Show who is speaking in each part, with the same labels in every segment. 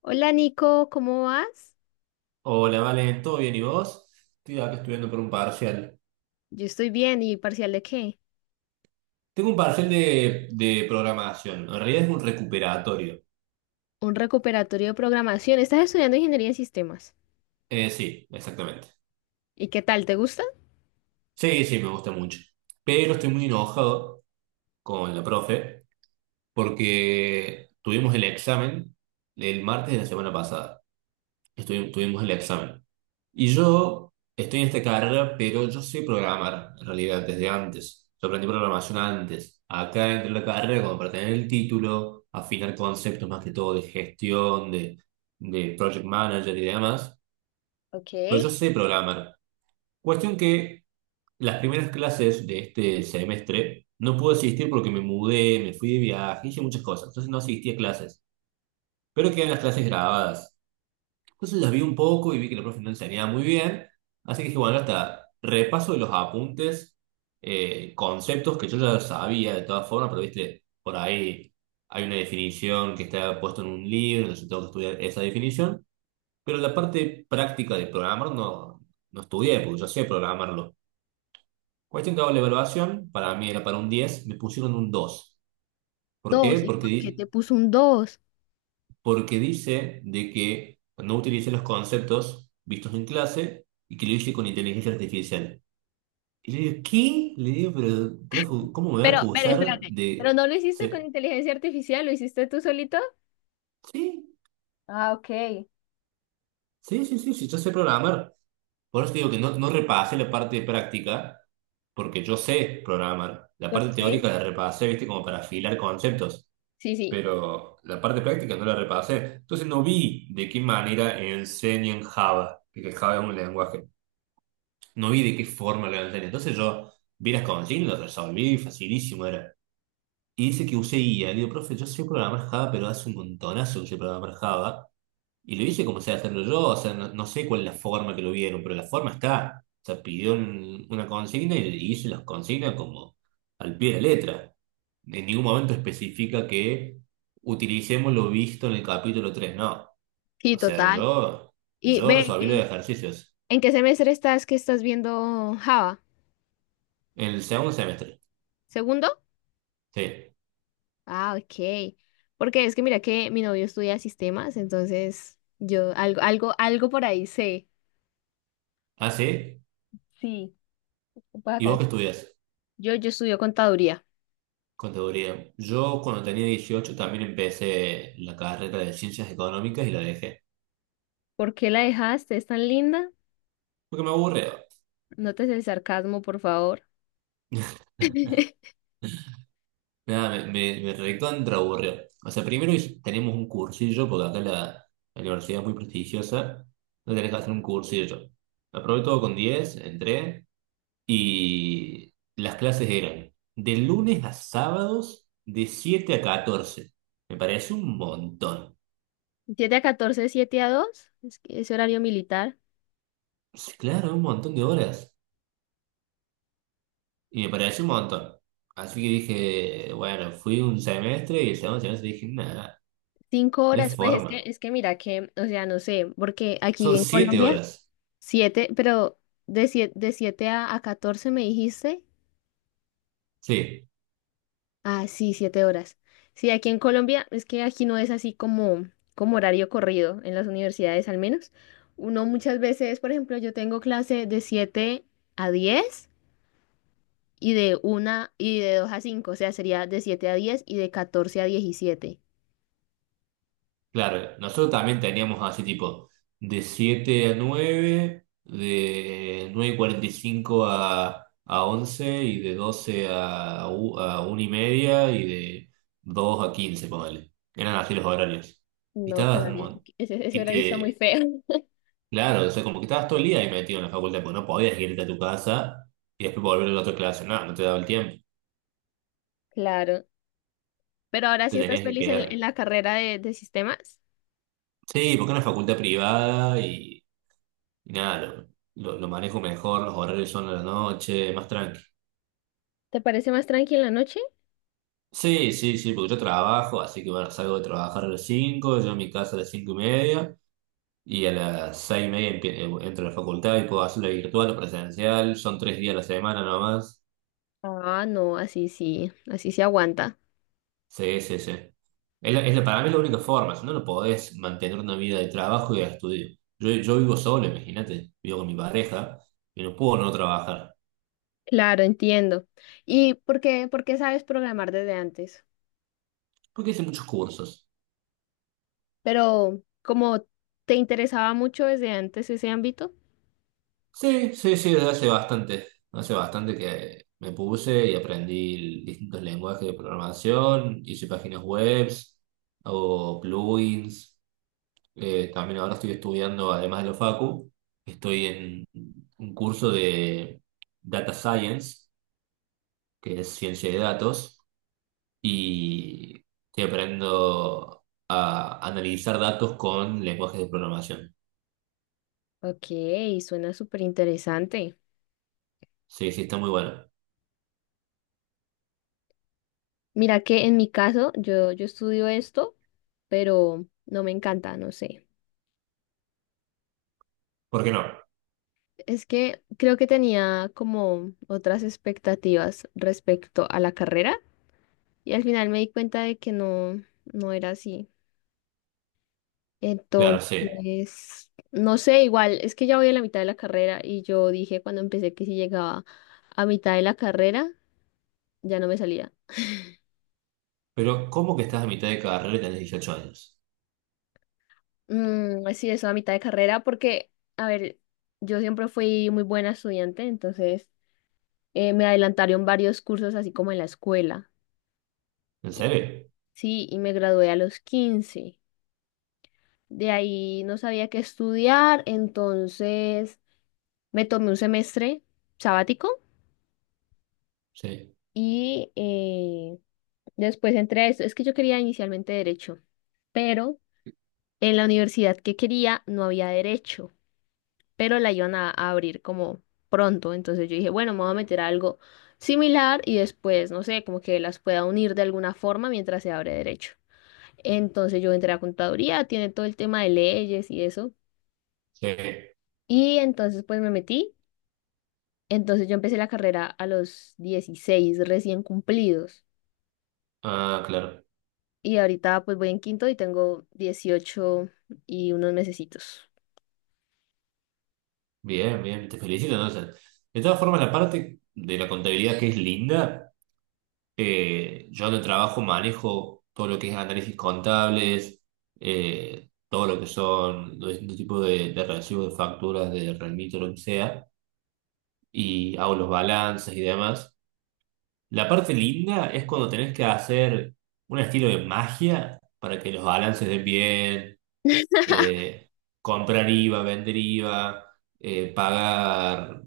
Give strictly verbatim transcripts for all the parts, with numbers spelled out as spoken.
Speaker 1: Hola Nico, ¿cómo vas?
Speaker 2: Hola, Vale, ¿todo bien? ¿Y vos? Estoy acá estudiando por un parcial.
Speaker 1: Yo estoy bien, ¿y parcial de qué?
Speaker 2: Tengo un parcial de, de programación. En realidad es un recuperatorio.
Speaker 1: Un recuperatorio de programación. Estás estudiando ingeniería en sistemas.
Speaker 2: Eh, sí, exactamente.
Speaker 1: ¿Y qué tal? ¿Te gusta?
Speaker 2: Sí, sí, me gusta mucho. Pero estoy muy enojado con la profe porque tuvimos el examen el martes de la semana pasada. estuvi- tuvimos el examen. Y yo estoy en esta carrera, pero yo sé programar en realidad desde antes. Yo aprendí programación antes. Acá dentro de la carrera, como para tener el título, afinar conceptos más que todo de gestión, de, de project manager y demás.
Speaker 1: Ok.
Speaker 2: Pero yo sé programar. Cuestión que las primeras clases de este semestre no pude asistir porque me mudé, me fui de viaje, hice muchas cosas. Entonces no asistí a clases. Pero quedan las clases grabadas. Entonces las vi un poco y vi que la profe no enseñaba muy bien, así que dije, bueno, hasta repaso de los apuntes, eh, conceptos que yo ya sabía de todas formas, pero viste, por ahí hay una definición que está puesta en un libro, entonces tengo que estudiar esa definición, pero la parte práctica de programar no, no estudié, porque yo sé programarlo. Cuestión que hago la evaluación, para mí era para un diez, me pusieron un dos. ¿Por qué?
Speaker 1: Dos. ¿Y por qué
Speaker 2: Porque
Speaker 1: te puso un dos?
Speaker 2: porque dice de que no utilice los conceptos vistos en clase y que lo hice con inteligencia artificial. Y le digo, ¿qué? Le digo, pero, profe, ¿cómo me va a
Speaker 1: Pero, pero
Speaker 2: acusar
Speaker 1: espérate. ¿Pero
Speaker 2: de...
Speaker 1: no lo hiciste con
Speaker 2: se-
Speaker 1: inteligencia artificial? ¿Lo hiciste tú solito?
Speaker 2: Sí,
Speaker 1: Ah, ok.
Speaker 2: sí, sí, sí, sí, yo sé programar. Por eso te digo que no, no repasé la parte de práctica, porque yo sé programar. La parte
Speaker 1: Ok.
Speaker 2: teórica la repasé, viste, como para afilar conceptos.
Speaker 1: Sí, sí.
Speaker 2: Pero la parte práctica no la repasé. Entonces no vi de qué manera enseñan Java, porque Java es un lenguaje. No vi de qué forma lo levantaría. Entonces yo vi las consignas, lo resolví, facilísimo era. Y dice que usé I A. Le digo, profe, yo sé programar Java, pero hace un montonazo que sé programar Java. Y lo hice como sé hacerlo yo, o sea, no, no sé cuál es la forma que lo vieron, pero la forma está. O sea, pidió un- una consigna y y hice las consignas como al pie de la letra. En ningún momento especifica que utilicemos lo visto en el capítulo tres, no.
Speaker 1: Sí,
Speaker 2: O sea,
Speaker 1: total.
Speaker 2: yo,
Speaker 1: Y
Speaker 2: yo
Speaker 1: ve,
Speaker 2: resolví los
Speaker 1: ¿qué-
Speaker 2: ejercicios
Speaker 1: ¿en qué semestre estás que estás viendo Java?
Speaker 2: en el segundo semestre.
Speaker 1: ¿Segundo?
Speaker 2: Sí.
Speaker 1: Ah, ok. Porque es que mira que mi novio estudia sistemas, entonces yo algo, algo, algo por ahí sé.
Speaker 2: Ah, sí.
Speaker 1: Sí, pues
Speaker 2: ¿Y
Speaker 1: acá.
Speaker 2: vos qué estudias?
Speaker 1: Yo, yo estudio contaduría.
Speaker 2: Contaduría. Yo cuando tenía dieciocho también empecé la carrera de ciencias económicas y la dejé.
Speaker 1: ¿Por qué la dejaste? ¿Es tan linda?
Speaker 2: Porque me aburrió.
Speaker 1: Notes el sarcasmo, por favor.
Speaker 2: Nada, me, me, me recontra aburrió. O sea, primero hice- tenemos un cursillo, porque acá la, la universidad es muy prestigiosa. No tenés que hacer un cursillo. Aprobé todo con diez, entré y las clases eran de lunes a sábados de siete a catorce. Me pareció un montón.
Speaker 1: Siete a catorce, siete a dos. Es que es horario militar.
Speaker 2: Claro, un montón de horas. Y me pareció un montón. Así que dije, bueno, fui un semestre y el segundo semestre dije, nada,
Speaker 1: Cinco
Speaker 2: no hay
Speaker 1: horas, pues es que,
Speaker 2: forma.
Speaker 1: es que mira que, o sea, no sé, porque aquí
Speaker 2: Son
Speaker 1: en
Speaker 2: siete
Speaker 1: Colombia,
Speaker 2: horas.
Speaker 1: siete, pero de siete, de siete a, a catorce me dijiste.
Speaker 2: Sí,
Speaker 1: Ah, sí, siete horas. Sí, aquí en Colombia es que aquí no es así como, como horario corrido, en las universidades al menos. Uno muchas veces, por ejemplo, yo tengo clase de siete a diez y de una y de dos a cinco. O sea, sería de siete a diez y de catorce a diecisiete.
Speaker 2: claro. Nosotros también teníamos así tipo de siete a nueve, de nueve y cuarenta y cinco a, a once y de doce a, u- a una y media y de dos a quince, ponele. Eran así los horarios. Y
Speaker 1: No, qué
Speaker 2: estabas,
Speaker 1: horario,
Speaker 2: mon-
Speaker 1: ese, ese
Speaker 2: y
Speaker 1: horario está muy
Speaker 2: te,
Speaker 1: feo.
Speaker 2: Claro, o sea, como que estabas todo el día ahí metido en la facultad, porque no podías irte a tu casa y después volver a la otra clase. No, no te daba el tiempo.
Speaker 1: Claro. Pero ahora
Speaker 2: Te
Speaker 1: sí estás
Speaker 2: tenías que
Speaker 1: feliz en, en
Speaker 2: quedar.
Speaker 1: la carrera de, de sistemas.
Speaker 2: Sí, porque es una facultad privada y, y nada, lo, lo- lo manejo mejor, los horarios son a la noche, más tranqui.
Speaker 1: ¿Te parece más tranquila la noche?
Speaker 2: Sí, sí, sí, porque yo trabajo, así que bueno, salgo de trabajar a las cinco, yo a mi casa a las cinco y media y a las seis y media empie- eh, entro a la facultad y puedo hacerlo virtual o presencial. Son tres días a la semana nomás.
Speaker 1: Ah, no, así sí, así sí aguanta.
Speaker 2: Sí, sí, sí. Es la- es la- para mí es la única forma, si no, no podés mantener una vida de trabajo y de estudio. Yo, yo vivo solo, imagínate, vivo con mi pareja y no puedo no trabajar,
Speaker 1: Claro, entiendo. ¿Y por qué, por qué sabes programar desde antes?
Speaker 2: porque hice muchos cursos.
Speaker 1: Pero como te interesaba mucho desde antes ese ámbito.
Speaker 2: Sí, sí, sí, desde hace bastante, hace bastante que me puse y aprendí distintos lenguajes de programación, hice páginas webs, hago plugins, eh, también ahora estoy estudiando, además de lo facu, estoy en un curso de data science, que es ciencia de datos, y estoy aprendiendo a analizar datos con lenguajes de programación.
Speaker 1: Ok, suena súper interesante.
Speaker 2: Sí, sí, está muy bueno.
Speaker 1: Mira que en mi caso yo, yo estudio esto, pero no me encanta, no sé.
Speaker 2: ¿Por qué no?
Speaker 1: Es que creo que tenía como otras expectativas respecto a la carrera. Y al final me di cuenta de que no, no era así.
Speaker 2: Claro, sí.
Speaker 1: Entonces, no sé, igual, es que ya voy a la mitad de la carrera y yo dije cuando empecé que si llegaba a mitad de la carrera, ya no me salía.
Speaker 2: Pero ¿cómo que estás a mitad de carrera y tenés dieciocho años?
Speaker 1: Mm, sí, eso a mitad de carrera porque, a ver, yo siempre fui muy buena estudiante, entonces eh, me adelantaron varios cursos así como en la escuela.
Speaker 2: ¿En
Speaker 1: Y-
Speaker 2: serio?
Speaker 1: Sí, y me gradué a los quince. De ahí no sabía qué estudiar, entonces me tomé un semestre sabático
Speaker 2: Sí,
Speaker 1: y eh, después entré a esto. Es que yo quería inicialmente derecho, pero en la universidad que quería no había derecho, pero la iban a, a abrir como pronto. Entonces yo dije, bueno, me voy a meter a algo similar y después, no sé, como que las pueda unir de alguna forma mientras se abre derecho. Entonces yo entré a contaduría, tiene todo el tema de leyes y eso.
Speaker 2: sí.
Speaker 1: Y entonces pues me metí. Entonces yo empecé la carrera a los dieciséis recién cumplidos.
Speaker 2: Ah, claro.
Speaker 1: Y ahorita pues voy en quinto y tengo dieciocho y unos mesecitos.
Speaker 2: Bien, bien, te felicito entonces. De todas formas, la parte de la contabilidad que es linda. Eh, yo en el trabajo manejo todo lo que es análisis contables, eh, todo lo que son los distintos tipos de, de recibos, de facturas, de remito, lo que sea, y hago los balances y demás. La parte linda es cuando tenés que hacer un estilo de magia para que los balances den bien, eh, comprar IVA, vender IVA, eh, pagar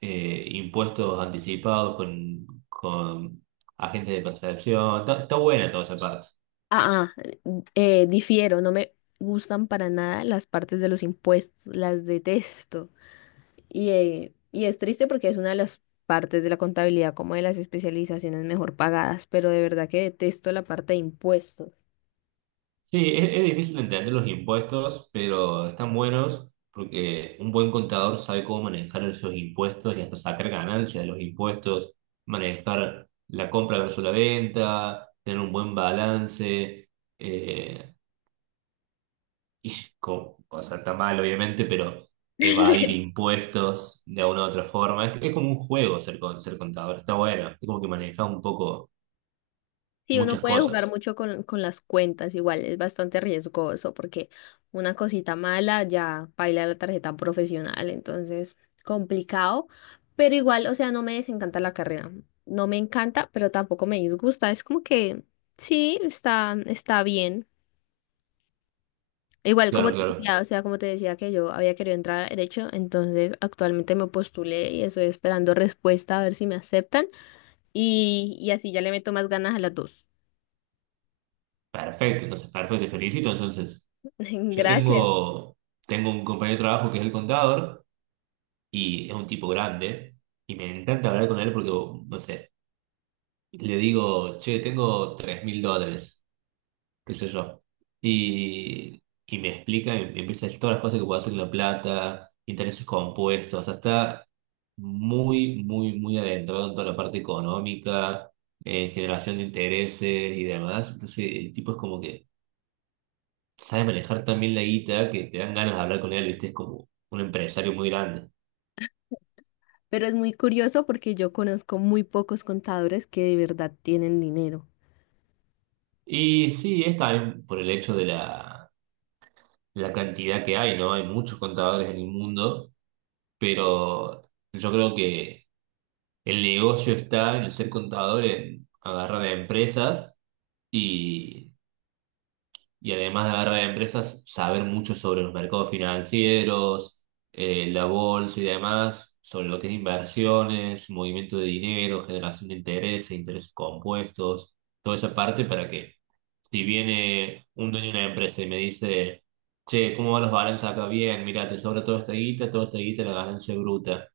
Speaker 2: eh, impuestos anticipados con, con agentes de percepción. Está, está buena toda esa parte.
Speaker 1: Ah, ah, eh, difiero, no me gustan para nada las partes de los impuestos, las detesto. Y, eh, y es triste porque es una de las partes de la contabilidad, como de las especializaciones mejor pagadas, pero de verdad que detesto la parte de impuestos.
Speaker 2: Sí, es, es difícil de entender los impuestos, pero están buenos porque un buen contador sabe cómo manejar esos impuestos y hasta sacar ganancias de los impuestos, manejar la compra versus la venta, tener un buen balance. Eh, y co- o sea, está mal, obviamente, pero evadir impuestos de una u otra forma. Es, es como un juego ser, con- ser contador, está bueno. Es como que manejas un poco
Speaker 1: Sí, uno
Speaker 2: muchas
Speaker 1: puede jugar
Speaker 2: cosas.
Speaker 1: mucho con, con las cuentas, igual es bastante riesgoso porque una cosita mala ya baila la tarjeta profesional, entonces complicado, pero igual, o sea, no me desencanta la carrera, no me encanta, pero tampoco me disgusta, es como que sí, está, está bien. Igual como
Speaker 2: Claro,
Speaker 1: te
Speaker 2: claro.
Speaker 1: decía, o sea, como te decía que yo había querido entrar a derecho, entonces actualmente me postulé y estoy esperando respuesta a ver si me aceptan y, y así ya le meto más ganas a las dos.
Speaker 2: Perfecto, entonces, perfecto, te felicito. Entonces, yo
Speaker 1: Gracias.
Speaker 2: tengo, tengo un compañero de trabajo que es el contador y es un tipo grande y me encanta hablar con él porque, no sé, le digo, che, tengo tres mil dólares. Qué sé yo. Y, y me explica, me, me empieza a decir todas las cosas que puedo hacer con la plata, intereses compuestos, o sea, está muy, muy, muy adentrado en toda la parte económica, eh, generación de intereses y demás. Entonces, el tipo es como que sabe manejar también la guita, que te dan ganas de hablar con él, ¿viste? Es como un empresario muy grande.
Speaker 1: Pero es muy curioso porque yo conozco muy pocos contadores que de verdad tienen dinero.
Speaker 2: Y sí, es también por el hecho de la, la cantidad que hay, ¿no? Hay muchos contadores en el mundo, pero yo creo que el negocio está en el ser contador, en agarrar a empresas y, y además de agarrar a empresas, saber mucho sobre los mercados financieros, eh, la bolsa y demás, sobre lo que es inversiones, movimiento de dinero, generación de intereses, intereses compuestos, toda esa parte para que, si viene un dueño de una empresa y me dice, che, ¿cómo van los balances acá? Bien, mira, te sobra toda esta guita, toda esta guita, la ganancia bruta.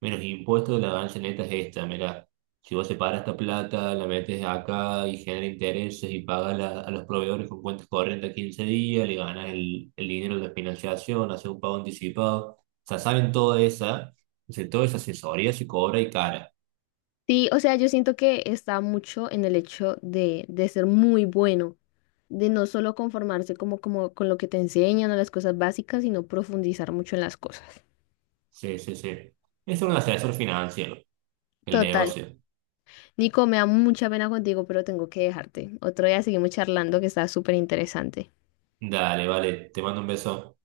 Speaker 2: Mira, los impuestos de la ganancia neta es esta, mira, si vos separas esta plata, la metes acá y genera intereses y pagas la- a los proveedores con cuentas corrientes a quince días, le ganas el, el dinero de la financiación, haces un pago anticipado, o sea, saben toda esa, o sea, toda esa asesoría se cobra, y cara.
Speaker 1: Sí, o sea, yo siento que está mucho en el hecho de, de ser muy bueno, de no solo conformarse como, como con lo que te enseñan o las cosas básicas, sino profundizar mucho en las cosas.
Speaker 2: Sí, sí, sí. Es un asesor financiero, el
Speaker 1: Total.
Speaker 2: negocio.
Speaker 1: Nico, me da mucha pena contigo, pero tengo que dejarte. Otro día seguimos charlando que está súper interesante.
Speaker 2: Dale, vale, te mando un beso.